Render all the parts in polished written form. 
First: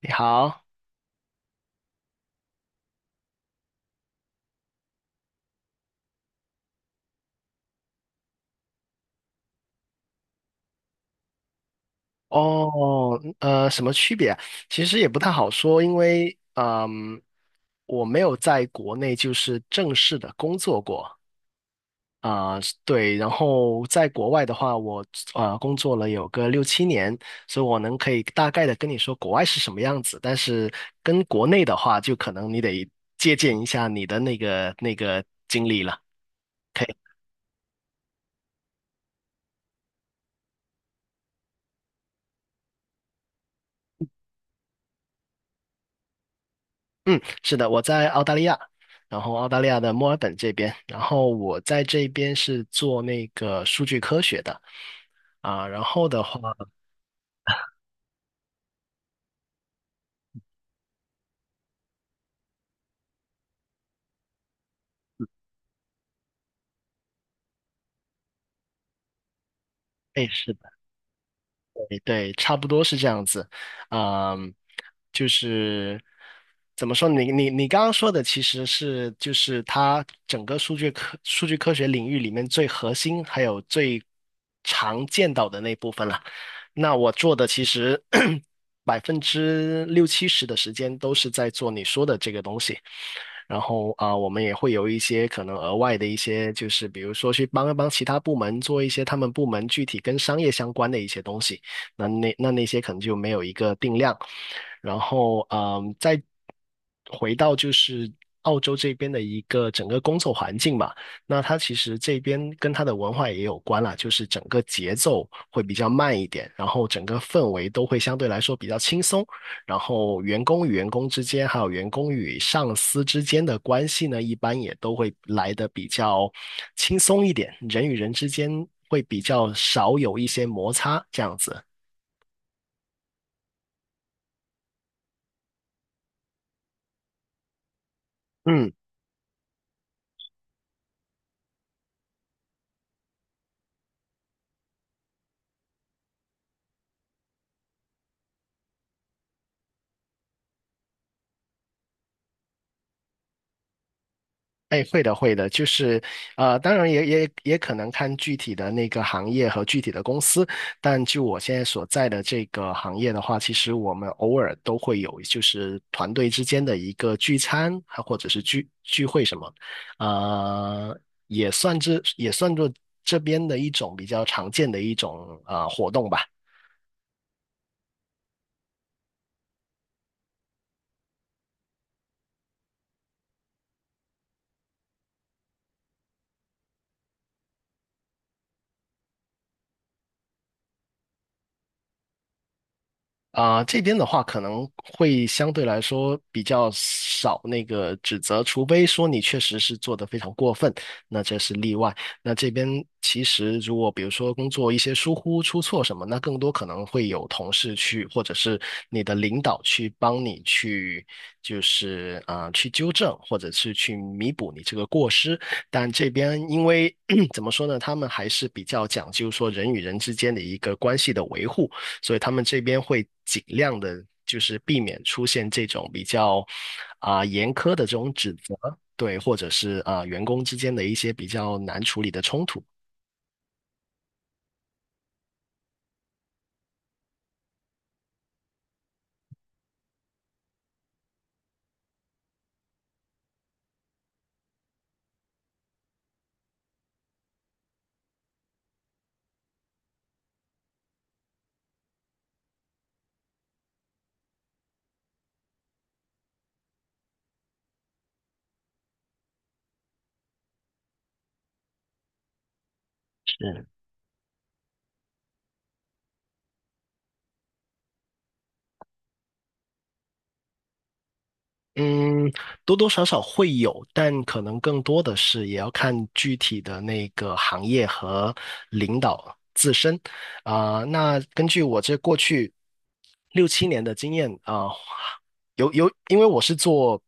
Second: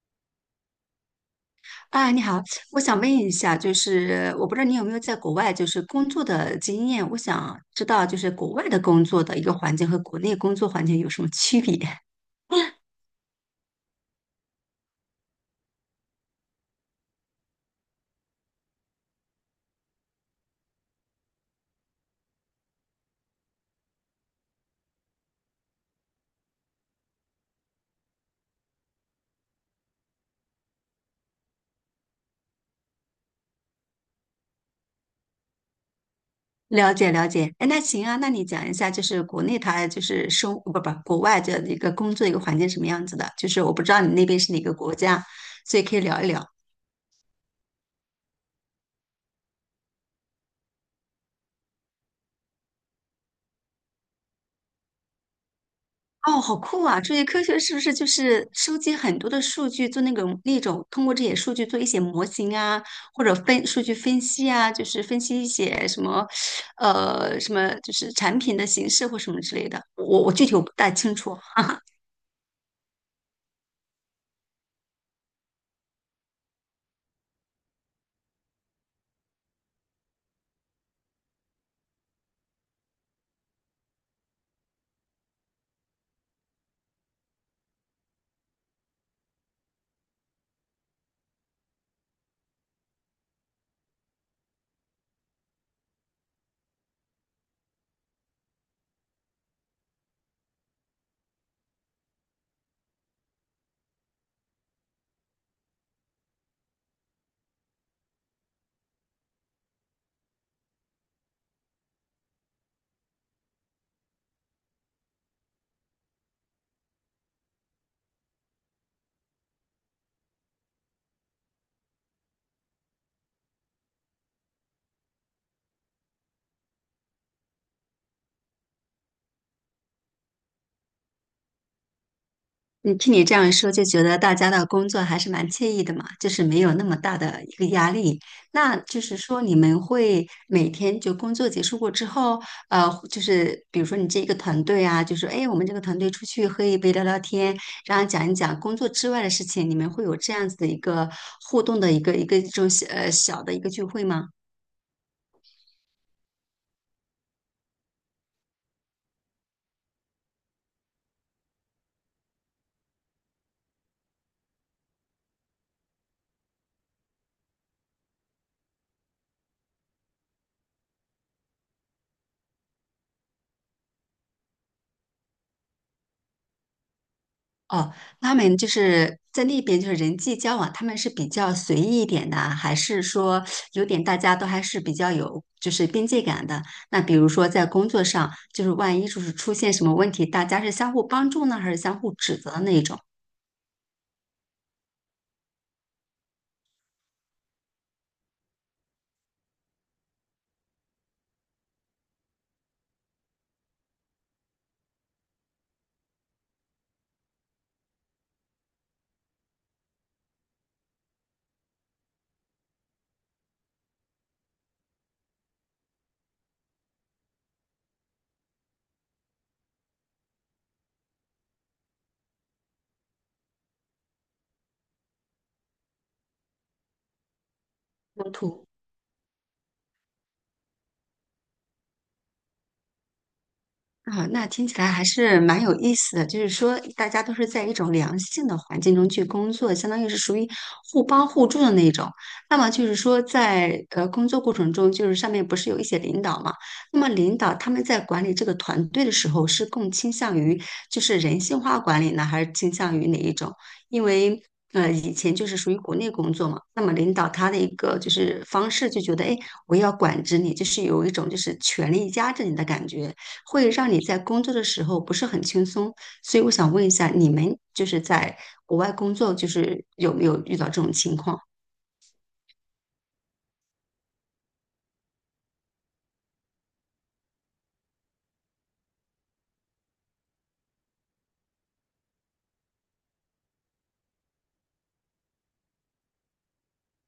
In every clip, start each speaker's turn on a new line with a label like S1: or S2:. S1: 你好，
S2: 啊，你好，我想问一下，就是我不知道你有没有在国外就是工作的经验，我想知道就是国外的工作的一个环境和国内工作环境有什么区别？
S1: 哦，什么区别啊。其实也不太好说，因为我没有在国内就是正式的工作过。啊，对，然后在国外的话，我工作了有个六七年，所以我可以大概的跟你说国外是什么样子，但是跟国内的话，就可能你得借鉴一下你的那个经历了。
S2: 了解了解，哎，那行啊，那你讲一下，就是国内它就是生不不国外的一个工作一个环境什么样子的？就是我不知道你那边是哪个国家，所以可以聊一聊。
S1: 嗯，是的，我在澳大利亚，然后澳大利亚的墨尔本这边，然后我在这边是做那个数据科学的啊，然后的话，
S2: 哦，好酷啊！这些科学是不是就是收集很多的数据，做那种通过这些数据做一些模型啊，或者分数据分析啊，就是分析一些什么，什么就是产品的形式或什么之类的。我
S1: 哎，
S2: 我具体
S1: 是
S2: 我不大清楚。
S1: 对，对差不多是这样子。嗯，就是怎么说？你刚刚说的其实是就是它整个数据科学领域里面最核心还有最常见到的那部分了。那我做的其实 60%~70%的时间都是在做你说的这个东西。然后我们也会有一些可能额外的一些，就是比如说去帮一帮其他部门做一些他们部门具体跟商业相关的一些东西。那些可能就没有一个定量。然后再回到就是澳洲这边的一个整个工作环境吧。那它其实这边跟它的文化也有关啦，就是整个节奏会比较慢一点，然后整个氛围都会相对来说比较轻松。然后员工与员工之间，还有员工与上司之间的关系呢，一般也都会来的比较轻松一点，人与人之间会比较少有一些摩擦，这样子。
S2: 你听你这样说，就觉得大家的工作还是蛮惬意的嘛，就是没有那么大的一个压力。
S1: 嗯。
S2: 那就是说，你们会每天就工作结束过之后，就是比如说你这一个团队啊，就是哎，我们这个团队出去喝一杯聊聊天，然后讲一讲工作之外的事情，你们会有这样子的一个互动的一个这种小的一个聚会吗？
S1: 哎，会的，会的，就是，当然也可能看具体的那个行业和具体的公司，但就我现在所在的这个行业的话，其实我们偶尔都会有，就是团队之间的一个聚餐，还或者是聚会什么，呃，也算作这边的一种比较常见的一种活动吧。
S2: 哦，他们就是在那边，就是人际交往，他们是比较随意一点的，还是说有点大家都还是比较有就是边界感的？那比如说在工作上，就是万一就是出现什么问题，大家是相互帮助呢，还是相互指责的那一种
S1: 这边的话可能会相对来说比较少那个指责，除非说你确实是做得非常过分，那这是例外。那这边其实如果比如说工作一些疏忽出错什么，那更多可能会有同事去，或者是你的领导去帮你去，就是去纠正，或者是去弥补你这个过失。但这边因为 怎么说呢，他们还是比较讲究说人与人之间的一个关系的维护。所以他们这边会尽量的，就是避免出现这种比较严苛的这种
S2: 冲
S1: 指责，
S2: 突？
S1: 对，或者是员工之间的一些比较难处理的冲突。
S2: 啊，那听起来还是蛮有意思的。就是说，大家都是在一种良性的环境中去工作，相当于是属于互帮互助的那种。那么就是说在，呃工作过程中，就是上面不是有一些领导嘛？那么领导他们在管理这个团队的时候，是更倾向于就是人性化管理呢，还是倾向于哪一种？因为以前就是属于国内工作嘛，那么领导他的一个就是方式就觉得，哎，我要管制你，就是有一种就是权力压制你的感觉。会让你在工作的时候不是很轻松。所以我想问一下，你们就是在国外工作，就是有没有遇到这种情况？
S1: 嗯，多多少少会有，但可能更多的是也要看具体的那个行业和领导自身。那根据我这过去六七年的经验有，因为我是做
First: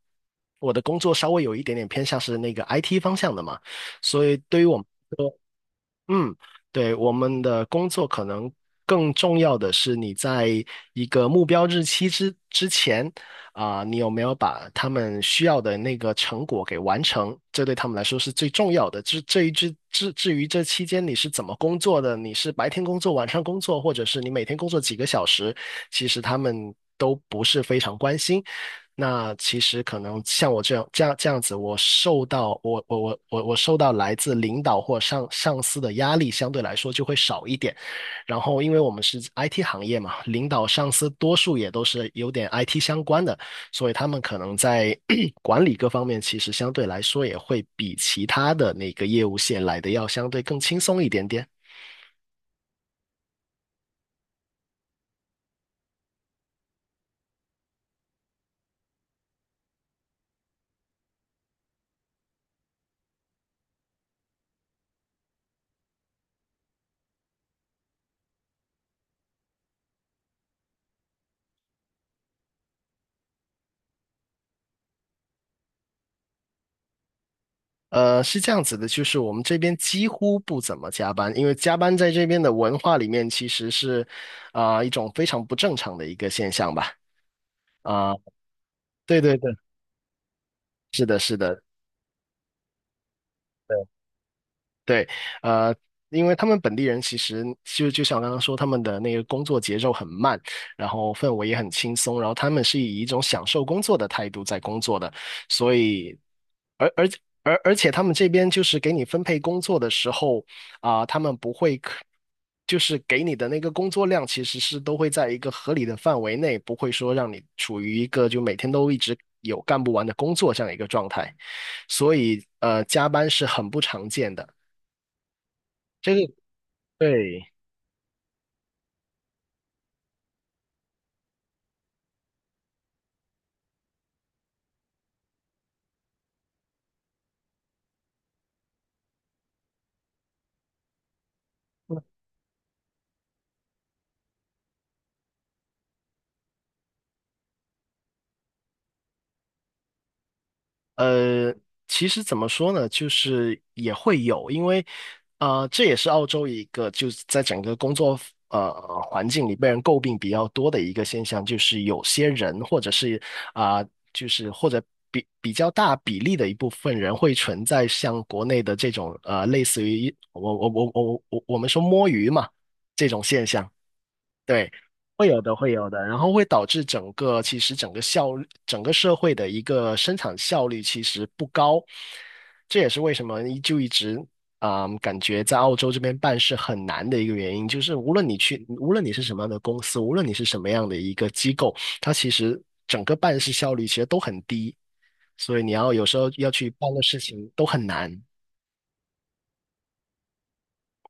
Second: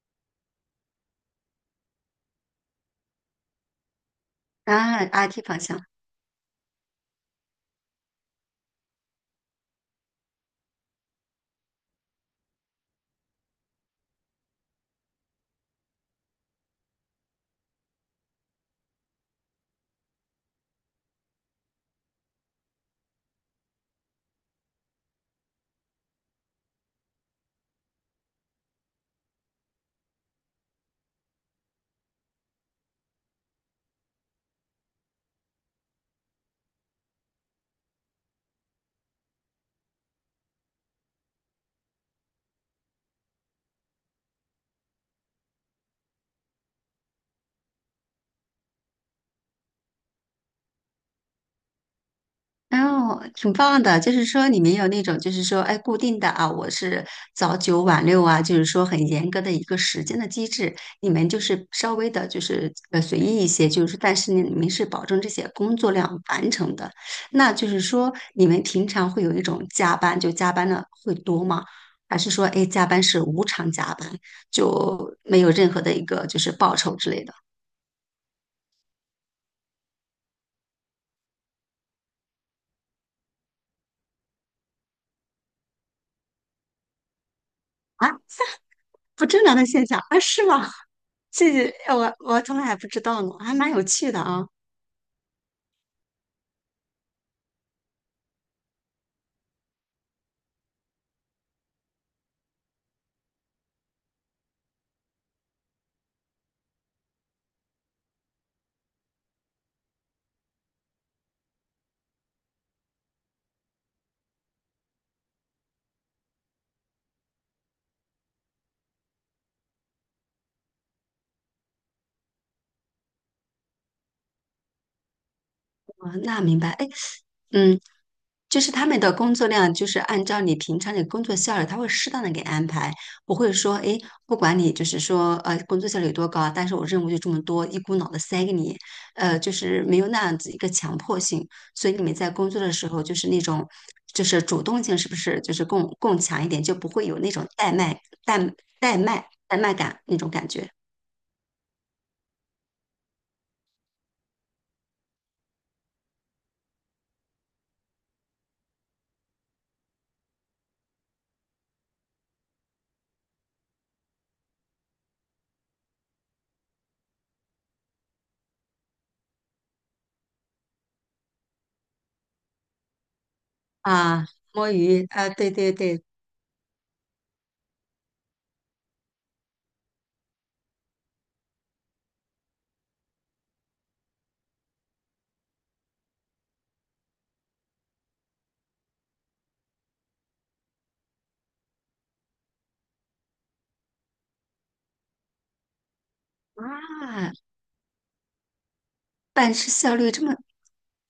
S1: 我的工作稍微有一点点偏向是那个 IT 方向的嘛，所以对于我们。
S2: 啊，阿 T 方向。
S1: 嗯，对，我们的工作可能更重要的是你在一个目标日期之前你有没有把他们需要的那个成果给完成？这对他们来说是最重要的。至于这期间你是怎么工作的，你是白天工作、晚上工作，或者是你每天工作几个小时，其实他们都不是非常关心。那其实可能像我这样子，我受到我我我我我受到来自领导或上司的压力相对来说就会少一点。然后，因为我们是 IT 行业嘛，领导上司多数也都是有点 IT 相关的，所以他们可能在 管理各方面其实相对来说也会比其他的那个业务线来的要相对更轻松一点点。
S2: 哦，挺棒的，就是说你们有那种，就是说，哎，固定的啊，我是早九晚六啊，就是说很严格的一个时间的机制。你们就是稍微的，就是随意一些，就是但是呢，你们是保证这些工作量完成的。那就是说，你们平常会有一种加班，就加班的会多吗？还是说，哎，加班是无偿加班，就没有任何的一个就是报酬之类的？
S1: 是这样子的，就是我们这边几乎不怎么加班，因为加班在这边的文化里面其实是，一种非常不正常的一个现象吧。啊、对
S2: 不
S1: 对
S2: 正
S1: 对，
S2: 常的现象啊？是吗？
S1: 是的，是的。
S2: 我从来还不知道呢，还蛮有
S1: 对。
S2: 趣的啊。
S1: 对，呃，因为他们本地人其实就就像我刚刚说，他们的那个工作节奏很慢，然后氛围也很轻松，然后他们是以一种享受工作的态度在工作的，所以，而而而且他们这边就是给你分配工作的时候，啊、他们不会可，就是给你的那个工作量其实是都会在一个合理的范围内，不会说让你处于一个就每天都一直有干不完的工作这样一个状态，所以加班是很不常见的。
S2: 啊，
S1: 这个。
S2: 那明白。哎，
S1: 对，
S2: 嗯，就是他们的工作量，就是按照你平常的工作效率，他会适当的给安排，不会说，哎，不管你就是说，工作效率有多高啊，但是我任务就这么多，一股脑的塞给你，就是没有那样子一个强迫性。所以你们在工作的时候，就是那种，就是主动性是不是就是更强一点，就不会有那种怠慢、怠怠慢感那种感觉。
S1: 呃，其实怎么说呢，就是也会有，因为啊，这也是澳洲一个就是在整个工作呃环境里被人诟病比较多的一个现象，就是有些人或者是啊、就是或者比较大比例的一部分人会存在像国内的这种类似于我们说摸鱼嘛这种现象。
S2: 啊，
S1: 对，
S2: 摸鱼
S1: 会
S2: 啊，
S1: 有
S2: 对
S1: 的，
S2: 对
S1: 会有的，
S2: 对，
S1: 然后会导致整个其实整个效率，整个社会的一个生产效率其实不高，这也是为什么一直感觉在澳洲这边办事很难的一个原因，就是无论你去，无论你是什么样的公司，无论你是什么样的一个机构，它其实整个办事效率其实都很低，所以你要有时候要去办的事
S2: 啊，
S1: 情都很难。
S2: 办事效率这么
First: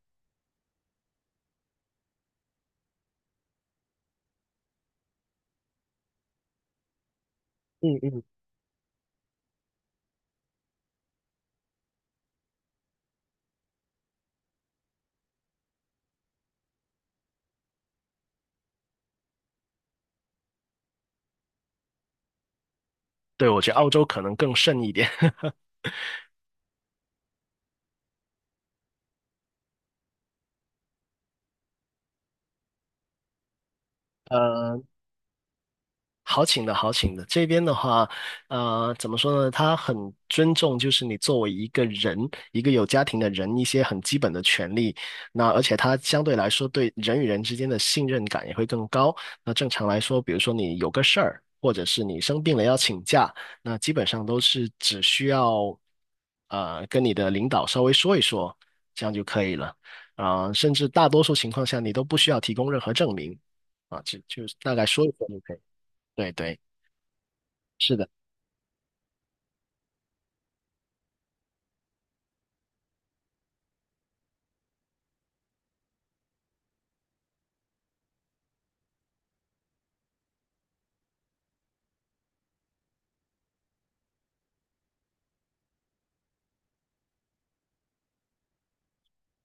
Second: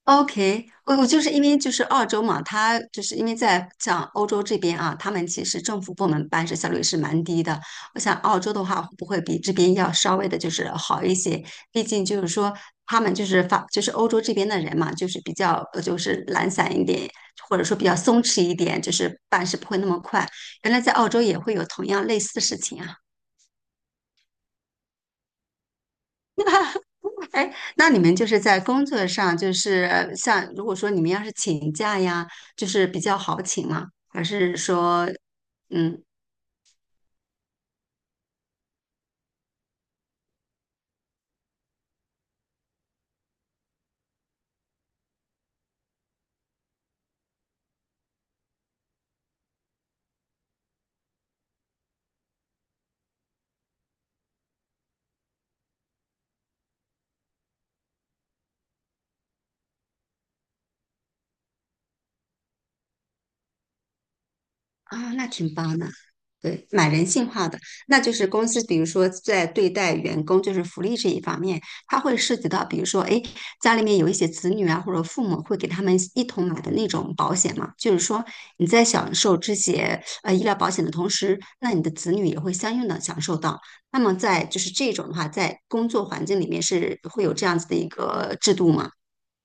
S2: OK,我就是因为就是澳洲嘛，他就是因为在像欧洲这边啊，他们其实政府部门办事效率是蛮低的。
S1: 嗯
S2: 我想
S1: 嗯，
S2: 澳洲的话，会不会比这边要稍微的就是好一些？毕竟就是说他们就是法就是欧洲这边的人嘛，就是比较就是懒散一点，或者说比较松弛一点，就是办事不会那么快。原来在澳洲也会有同样类似的事情啊。
S1: 对，我觉得澳洲可能更甚一点。
S2: 哎，那你们就是在工作上，就是像如果说你们要是请假呀，就是比较好请吗？还是
S1: 呃，
S2: 说，嗯？
S1: 好请的，好请的。这边的话，怎么说呢？他很尊重，就是你作为一个人，一个有家庭的人，一些很基本的权利。那而且他相对来说对人与人之间的信任感也会更高。那正常来说，比如说你有个事儿，或者是你生病了要请假，那基本上都是只需要跟你的领导稍微说一说，这样就可以了。甚至大多数情况下，你都不需要提供任何证明啊，就大概说一
S2: 啊，那
S1: 说就可
S2: 挺
S1: 以了。
S2: 棒的，
S1: 对对，
S2: 对，蛮人性化的。
S1: 是
S2: 那
S1: 的。
S2: 就是公司，比如说在对待员工，就是福利这一方面，它会涉及到，比如说，哎，家里面有一些子女啊，或者父母会给他们一同买的那种保险嘛。就是说，你在享受这些医疗保险的同时，那你的子女也会相应的享受到。那么在就是这种的话，在工作环境里面是会有这样子的一个制度吗？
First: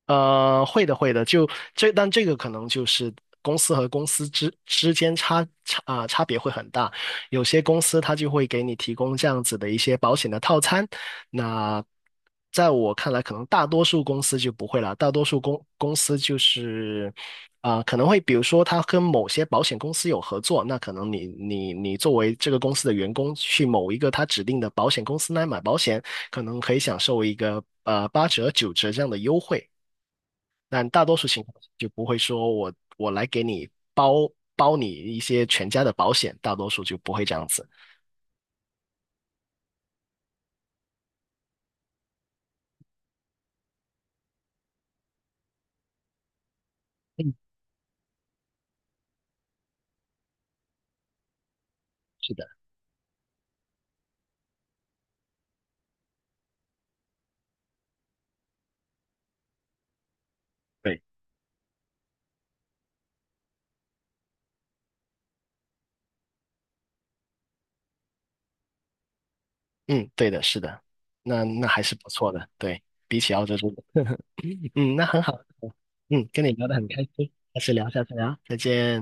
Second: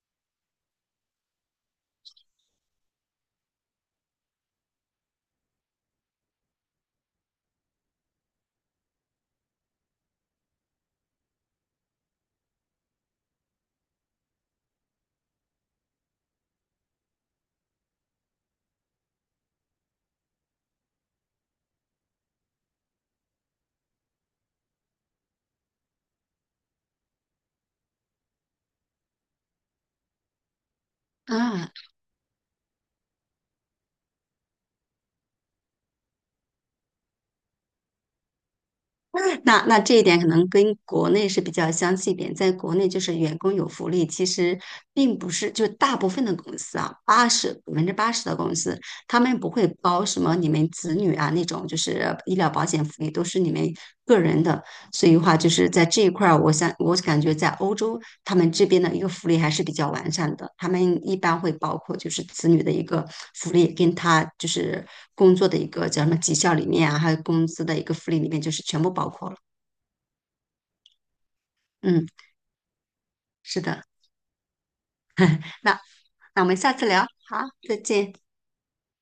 S1: 会的，会的，但这个可能就是公司和公司之间差别会很大。有些公司它就会给你提供这样子的一些保险的套餐，那在我看来，可能大多数公司就不会啦。大多数公司就是可能会比如说他跟某些保险公司有合作，那可能你作为这个公司的员工去某一个他指定的保险公司来买保险，可能可以享受一个八折九折这样的优惠。但大多数情况下
S2: 啊，
S1: 就不会说我来给你包你一些全家的保险，大多数就不会这样子。
S2: 那那这一点可能跟国内是比较相似一点，在国内就是员工有福利，其实并不是就大部分的公司啊，
S1: 嗯，
S2: 80%的公司，他们不会包什么你们子女啊那种，就是
S1: 是
S2: 医
S1: 的，
S2: 疗保险福利都是你们个人的。所以的话，就是在这一块儿，我想我感觉在欧洲他们这边的一个福利还是比较完善的。他
S1: 对，
S2: 们一般会包括就是子女的一个福利，跟他就是工作的一个叫什么绩效里面啊，还有工资的一个福利里面，就是全部包括了。
S1: 嗯，对的，是的，那还是
S2: 嗯，
S1: 不错的，对，比起澳洲
S2: 是
S1: 这
S2: 的。
S1: 边，嗯，那很好，
S2: 那
S1: 嗯，
S2: 那
S1: 跟
S2: 我
S1: 你
S2: 们
S1: 聊
S2: 下
S1: 得
S2: 次
S1: 很开
S2: 聊，
S1: 心，
S2: 好，
S1: 下次
S2: 再
S1: 聊，下
S2: 见。
S1: 次聊，再见。